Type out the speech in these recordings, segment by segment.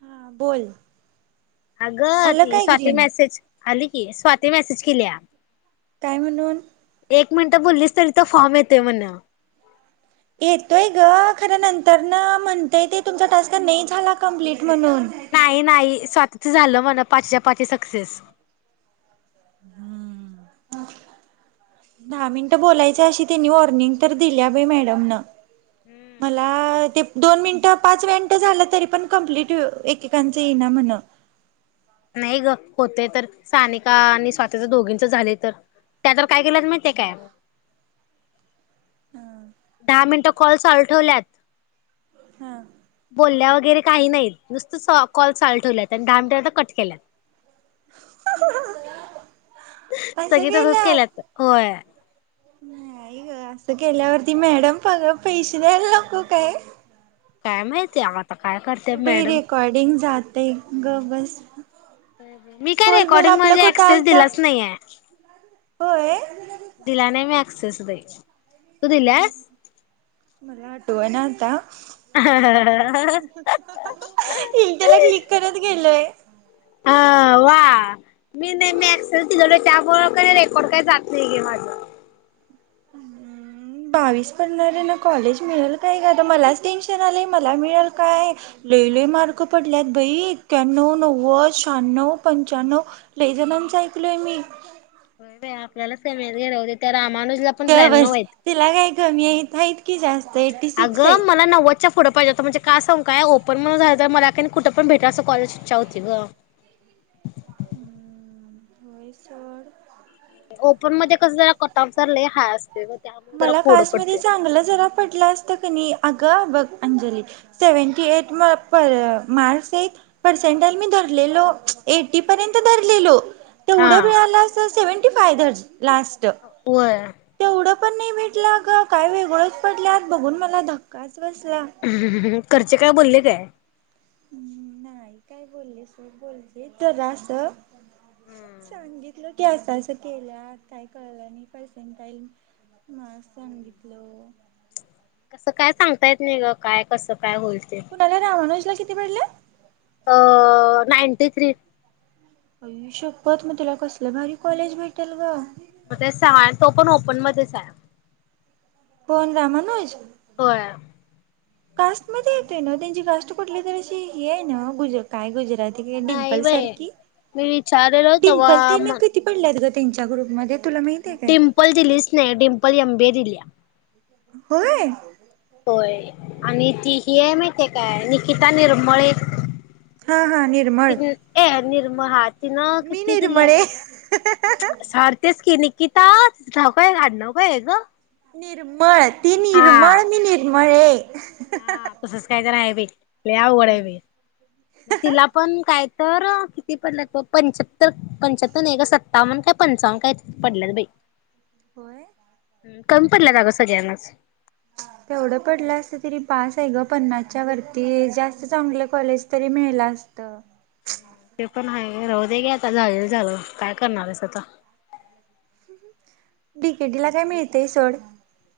हा बोल अगं आलं ती काय स्वाती ग्रीन मेसेज आली की स्वाती मेसेज केलीया काय म्हणून एक मिनिटं बोललीस तरी तो फॉर्म येतंय म्हण येतोय गं! खर नंतर नं म्हणतय ते तुमचा टास्क नइ झाला कंप्लीट म्हणून नाही नाही स्वातीच झालं म्हण पाचच्या पाची सक्सेस हं दहा मिन्ट बोलायच अशी त्यांनी वॉर्निंग तर दिल्या बाई मॅडम न मला ते दोन मिनं पाच मिन्ट झाल तरी पण कम्प्लीट एककांच येईना म्हण नाही ग होते तर सानिका आणि स्वातीच दोघींच झाले तर, त्या तर काय केल्यात माहिती हाय काय हम दहा मिनटं कॉल चालू ठेवल्यात, हा बोलल्या वगैरे काही नाहीत, नुसतं स कॉल चालू ठेवल्यात आणि दहा मिनिटा नंत कट केल्यात असं सगळी तसच केलं केल्यात होय नाही ग असं केल्यावरती मॅडम पगा पैसे द्यायला को काय काय महिती ऐ बाई रेकॉर्डिंग झा ते गप बस मी काय बोल बोल रेकॉर्डिंग आपला म्हणजे कुठं ऍक्सेस आलता दिलाच नाहीये होय दिला नाही मी ऍक्सेस बाई तू दिल्यास? तू हाय ना आता हा त्याला क्लिक करत गेलोय अ-वा मी नाही मी अँक्सेस दिलोलो एक त्यामुळ काय रेकॉर्ड काही जात नाहीये माझ अम् बावीस पडणारे ना कॉलेज मिळेल काय ग आता मलाच टेन्शन आलंय मला मिळेल काय लई लई मार्क पडल्यात बाई ए्याण्नव नव्वद शहाण्णव पंच्याण्णव लई जणच ऐकलोय मी. होय बाई आपल्यालाचं कमीत राहुदे त्या रामानुजला पण ग त्र्याण्णव बस! आहेत. तिला काय कमी आहेत, आहेत कि जास्त एट्टी सिक्सेत अगं मला नव्वदच्या पुढं पाहिजे होत म्हणजे का सांगु काय ओपन म्हणून झायचाय मला का नई कुठं पण भेटल असं कॉलेज इच्छा होती ग म्ह होय सोड ओपन मध्ये कसं, जरा कटाआऊट चा लय हाय असतो गं मला काशमध्ये चांगलं जरा पडला असतं क नही आ कं बघ अंजली! सेव्हनटी एट म-प-अ मार्क्स हेत, पर्सेंटल धरलेलो, मच एटी पर्यंत धरलेलो हा तेवढं मिळालं असं सेवं [unintelligible] लास्ट होय तेवढं पण नाही भेटला ग काय वेगळच पडल्यात बघून मला धक्काच बसला घरचे काय बोलले काय हम्म! नाही काय बोलले सोड, बोललेत जरासं संगित ल की असं-असं केल्यात काय कळलं नाही पर्सेंटाईल. म सांगितलं. असं काय सांगता येत नाही ग? काय, कसं? काय होईल ते कुणाला रामानुजला किती पडलं अ नाइन तेच री आई शप्पथ! मग तेला कसलं भारी कॉलेज भेटेल ग. मग ते सहा हाय आणि तो पण ओपन मध्येच हाया कोण रामानूज होय कास्टमध्ये येतय ना त्यांची कास्ट कुठली तर अशी हे आहे ना गुजर काय गुजर? नाही डिंपल बाई सारकी. मी विचारलेलो डिंपल तेव्हा तिनं म किती पडल्यात ग तिला तीनच्या ग्रुपमध्ये तुला माहित आहे काय डिम्पल दिलीच नाही. डम्पल एमबी दिलीया. होय होय आणि ती ही हाय मा ते काय निकिता निर्मळे. हा हा निर्मळ निर्मा हात ति न मी किती दिल्या निर्मळ आहे बर सार तेच कि किता तुझं नाव काय आहे? आडनाव काय आहे ग? निर्मळ हाईत ती निर्मळ, मी निर्म मळे हा तसंच काय तर आहे रे लई अवघड आहे बाई हे. मग तिला पण काय तर किती पडल्यात बघ पंच्याहत्तर, पंच्याहत्तर नाही ग सत्तावन काय पंचावन्न कायतर पडल्यात बाई. होय हम्म कमी पडल्यात अगं सगळ्यांनाच. तेवढं पडलं असत तरी पास आहे ग पन्नासच्या वरती जास्त चांगलं कॉलेज तरी मिळलं असत. ते पण आहे राहु दे घे आता गाळलेल्या जागा काय करणार आहेस आता बीकेट ला काय मिळतय सोड.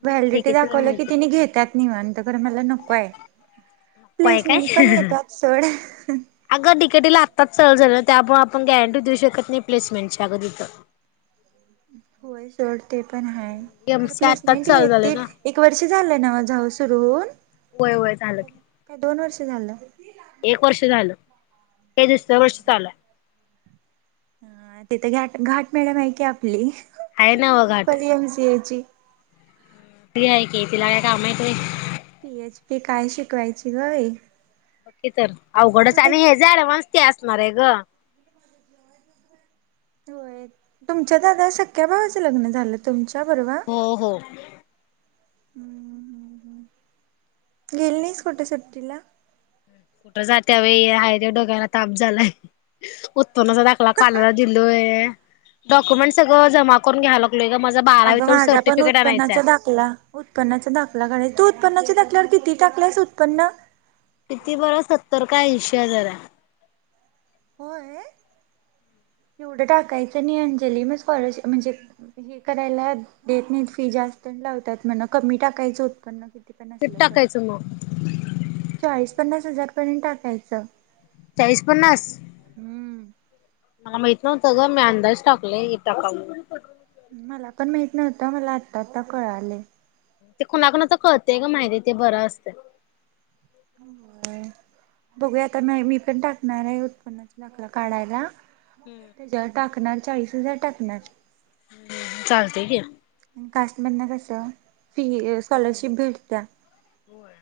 हम्म व्हॅलिडिटी डिकेटीला दाखवलं की मिळते तेनी घेत्यात निवांत खरं मला नको आहे. काय काय? प्लेसमेंट पण येत्यात सोड. अगं डी के टीला आत्ताच चालू झालं ना त्यामुळे आपण गॅरंटी देऊ शकत नाही प्लेसमेंटची अग तिथं. होय सोड ते पण हाय एम खरं सी आत्ताच प्लेसमेंट चालू झालं येते. ना. एक वर्ष झालं नवं जाऊ सुरु होऊन. होय होय झालं की. का दोन वर्ष? ते झाल. एक वर्ष झालं ते दुसर वर्ष चालू आहे हा तिथे घाट घाट मॅडम आहे की आपली आहे नव्ह अं घाट पली एमसीएची ती आहे कि तिला काय काम आहेत होय? पीएचपी काय शिकवायची ग बाई? बघ की तर अवघडच कुठे आणि हेज ऍडव्हान्स त्यात मरे ग होय तुमच्या दादा सख्या भावाचं लग्न झालं तुमच्या [unintelligible] परवा हम्म, हो हो हम्म, हम्म, हम्म गेली नाहीस कुठं सुट्टीला? कुठं जात्या बाई हाय ते डोक्याला ताप झालाय उत्पन्नाचा दाखला काढायला दिलोय डॉ डॉक्युमेंट सगळं जमा करून घ्याल अगं माझा पण उत्पन्नाचा दाखला, उत्पन्नाचा दाखला काढायचा तू उत्पन्नाच्या दाखल्यावर किती टाकल्यास उत्पन्न किती बरं सत्तर का ऐंशी प्या जरा होय एवढं टाकायचं नाही अंजली मग स्कॉलरशिप म्हणजे हे करायला देत नाही फी जास्त लावतात म्हण कमी टाकायचं उत्पन्न पण कधी असलं तर टाकायचं मग? चाळीस पन्नास हजार पर्यंत टाकायचं चाळीस पन्नास हम्म मला माहित नव्हतं ग मी अंदाज टाकलंय टाकाव म्हणून मला पण माहित नव्हतं मला आता आता कळालय ते कुणाकुणाच कळतेय ग माहिती आहे ते बरं असतय [unintelligible] बघू आता मी पण टाकणार आहे उत्पन्नाचा दाखला काढायला त्याच्या वर टाकणार चाळीस हजार टाकणार चालतेय कि कास्ट मधन कसं [unintelligible] स्कॉलरशिप भेटत्या होय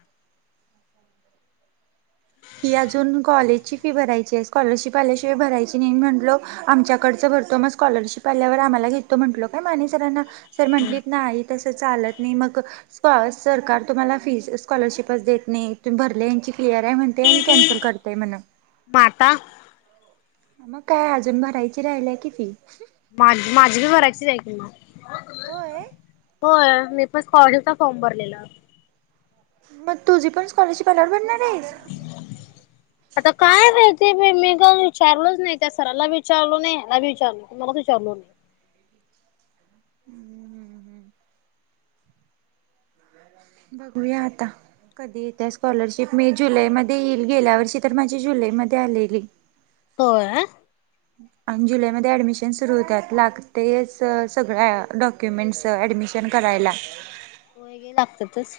ही अजून कॉलेजची फी भरायची आहे, स्कॉलरशिप आल्याशिवाय भरायची नाही म्हंटलो आमच्याकडच भरतो मग स्कॉलरशिप आल्यावर आम्हाला घेतो म्हंटलो काय माने सरांना सर म्हटलीत नाहीत तसं चालत नाही मग सरकार तुम्हाला फीज स्कॉलरशिपची देत नाही तुम्ही भरली यांची क्लिअर आहे म ते आणि कॅन्सल काढतय म्हण ता मग काय अजून भरायची राहिल्या की फी माझ माझी बी भरायचीच हाय की मग होय. होय मी [unintelligible] फॉर्म भरलेला मग तुझी पण स्कॉलरशिप आल्यावर भरणार आहेस आता काय [unintelligible] मी का विचारलोच नाही त्या सराला विचारलो नाही आणि विचारलं कुणालाच विचारलो नाही हम्म हम्म हम्म बघूया आता कधीे येत्या स्कॉलरशिप मे जुलै मध्ये येईल गेल्या वर्षी तर माझी जुलै मध्ये आलेली होय आणि जुलैमध्ये ऍडमिशन सुरू होत्यात लागतेयच सगळ्या डॉक्युमेंट्स ऍडमिशन करायला. वय गेलं लागतातच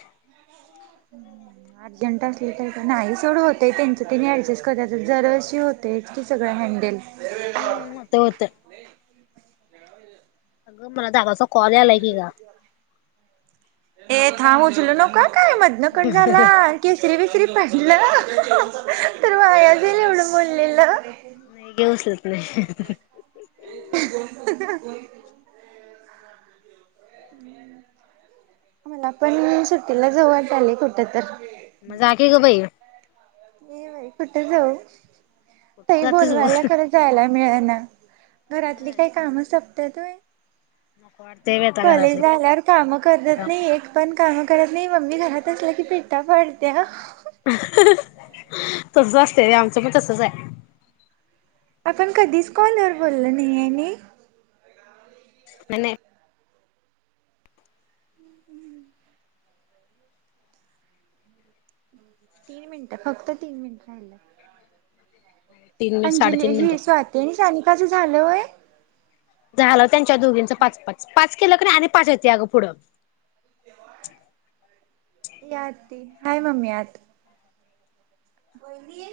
अर्जंट असलं तर नाही सवडं होतय त्यांचं त्यांनी ऍडजस्ट करत्यात दरवर्षी होतयच की सगळं हँडल ह् होत होत अगं मला जावा अस कॉल यालाय कि ग, ए थांब उचलू नको काय मधनकट झाला केसरी बीसरी पडलं [unintelligible] नाही वाया जाईल एवढं बोललेलं गं उचलत [unintelligible] [unintelligible] आम्हाला पण सुटीला जाऊ वाटायलंय कुठं तरी मग जा कि गं बाई, ये बाई कुठ जाऊ कुठं तई जातेस बोलवाल्या वर खरं जायला मिळना घरातली होय काही काम सप त्यात व्हय नको वाटतंय बाई आता कॉलेज घरातले झाल्यावर काम करतात काम नाही एक पण काम कळत नाही मम्मी घरात असलं की पिट्टा पाडत्या तस असतय व्हय आमचं पण तसच आहे. आपण कधीच कॉलवर बोल्लो नय नाही नाही नां तीन मिनिट फक्त तीन मिनिट राहिलय तीन मिनिट अंजली साडेतीन मिनिट ही स्वाती आणि [unintelligible] तसं झालंय होय झालं त्यांच्या दोघींचं पाच पाच पाच केलं की नाही आणि पाच येतय अगं पुढं या आती हाय मम्मी आत बरीये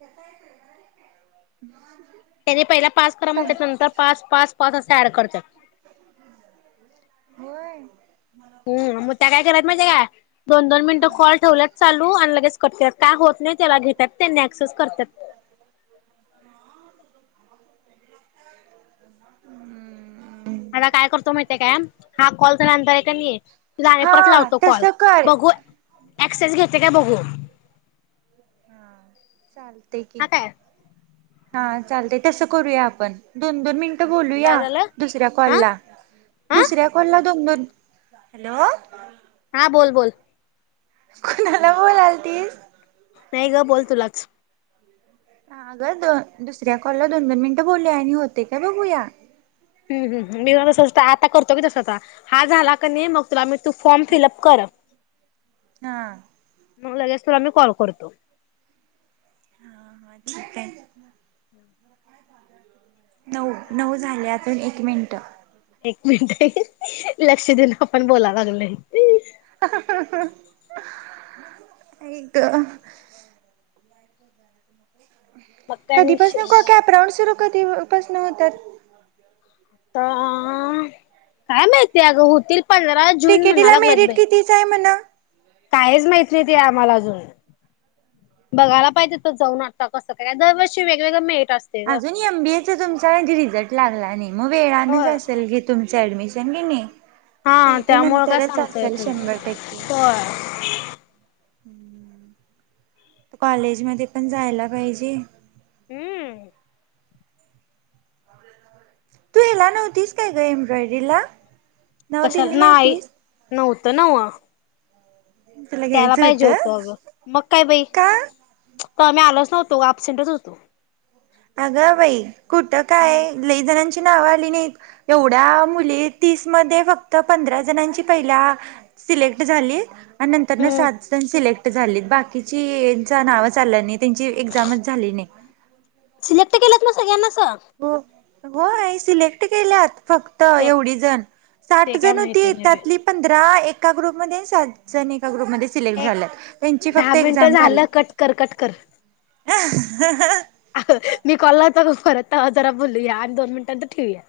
[unintelligible] त्यानी पहिला पास करा म्हणत्यात नंतर पास पास पाच च त्या ॲड करत्यात व्हय हम् मग त्या काय केल्यात माहितीये का दोन दोन मिनिटं कॉल ठेवलात चालू आणि लगेच कट करता काय होत नाही त्याला घेतात त्यांनी ऍक्सेस करत्यात [unintelligible] हम् आता काय करतो माहितीय काय हा कॉल झाल्या कनी तुला आणि परत हा लावतो कॉल, तसं कर. बघू एक्सेस घेतय काय बघू हा चाल ते की काय हा चालतय तसं करूया आपण दोन-दोन मिनट बोलू या काय झालं? दुसऱ्या हा कॉलला, हा दुसऱ्या कॉलला दोन-दोन हॅलो हा बोल बोल कुणाला बोलालतीस? नाही गं बोल तुलाच अगं दो दुसऱ्या कॉलला दोन-दोन मिनिटं बोलुया आणि होतय का बघू या ह ह ह मी जरासाच आता करतो की तसच आता हा झाला कनी मग तुला मी तू फॉर्म फिलअप कर हा मग लगेच तुला मी कॉल करतो हा-हा ठीक हाय हम् नऊ-नऊ झाले अजून एक मिन ठ मिनट लक्ष देऊन आपण बोला लागलोय आई गं मग काय आणि कधी पासनं विशेष को कॅपराऊंड सुरू कधी पासनं होत्यात? आता काय माहिती अगं होतील पंधरा डि जून के टी ला मेरिट कितीचं हाय म्हण? कायच माहित नाही ते आम्हाला अजून, बघाला पाहिजे तिथं जाऊन आता कसं काय दरवर्षी वेगवेगळं मिळ अजून एमबीएचा तुमचा रिझल्ट लागला नाही मग वेळनच होय असेल घे तुम चे ॲडमिशन कने हा त्यामुळं काय सांगता येत नाही शंभर होय हम्मम्म! कॉलेज मध्ये पण जायला पाहिजे हम्म तू हेला नव्हतीस काय गं एम्ब्रॉयडिला? कशा नाही नव्हतं त नव्हं तुला त्याला घ्यायचं पायजे होतं अगं, मग काय बाई का तवा मी आलोच नव्हतो वो अपसेंटच होतो अगं बाई! कुठं काय लई जणांची ती नावं आली नाहीत येवड्या मुली तीस मध्ये फक्त पंधरा जनांची पहिला सिलेक्ट झालीत आणि नंतर हम्म सात जण सिलेक्ट झालीत बाकीची नावंच आलं नाही त्यांची एक्झामच झाली नाही सिलेक्ट केल्यात मग सगळ्यांनाच हो [unintelligible] होय सिलेक्ट केल्यात फक्त ते एवढी जण साठ ते काय जण माहिती होती नाही त्यातली पंधरा ए एका ग्रुप मध्ये सात जणी एका ग्रुप मध्ये सिलेक्ट बाई झाल्यात त्यांची फक्त दहा मिनटं एकझाम झाल्या झालं कट कर कट कर. आता जरा बोलूयाआणि दोन मिनिटा नंतर ठेवूया.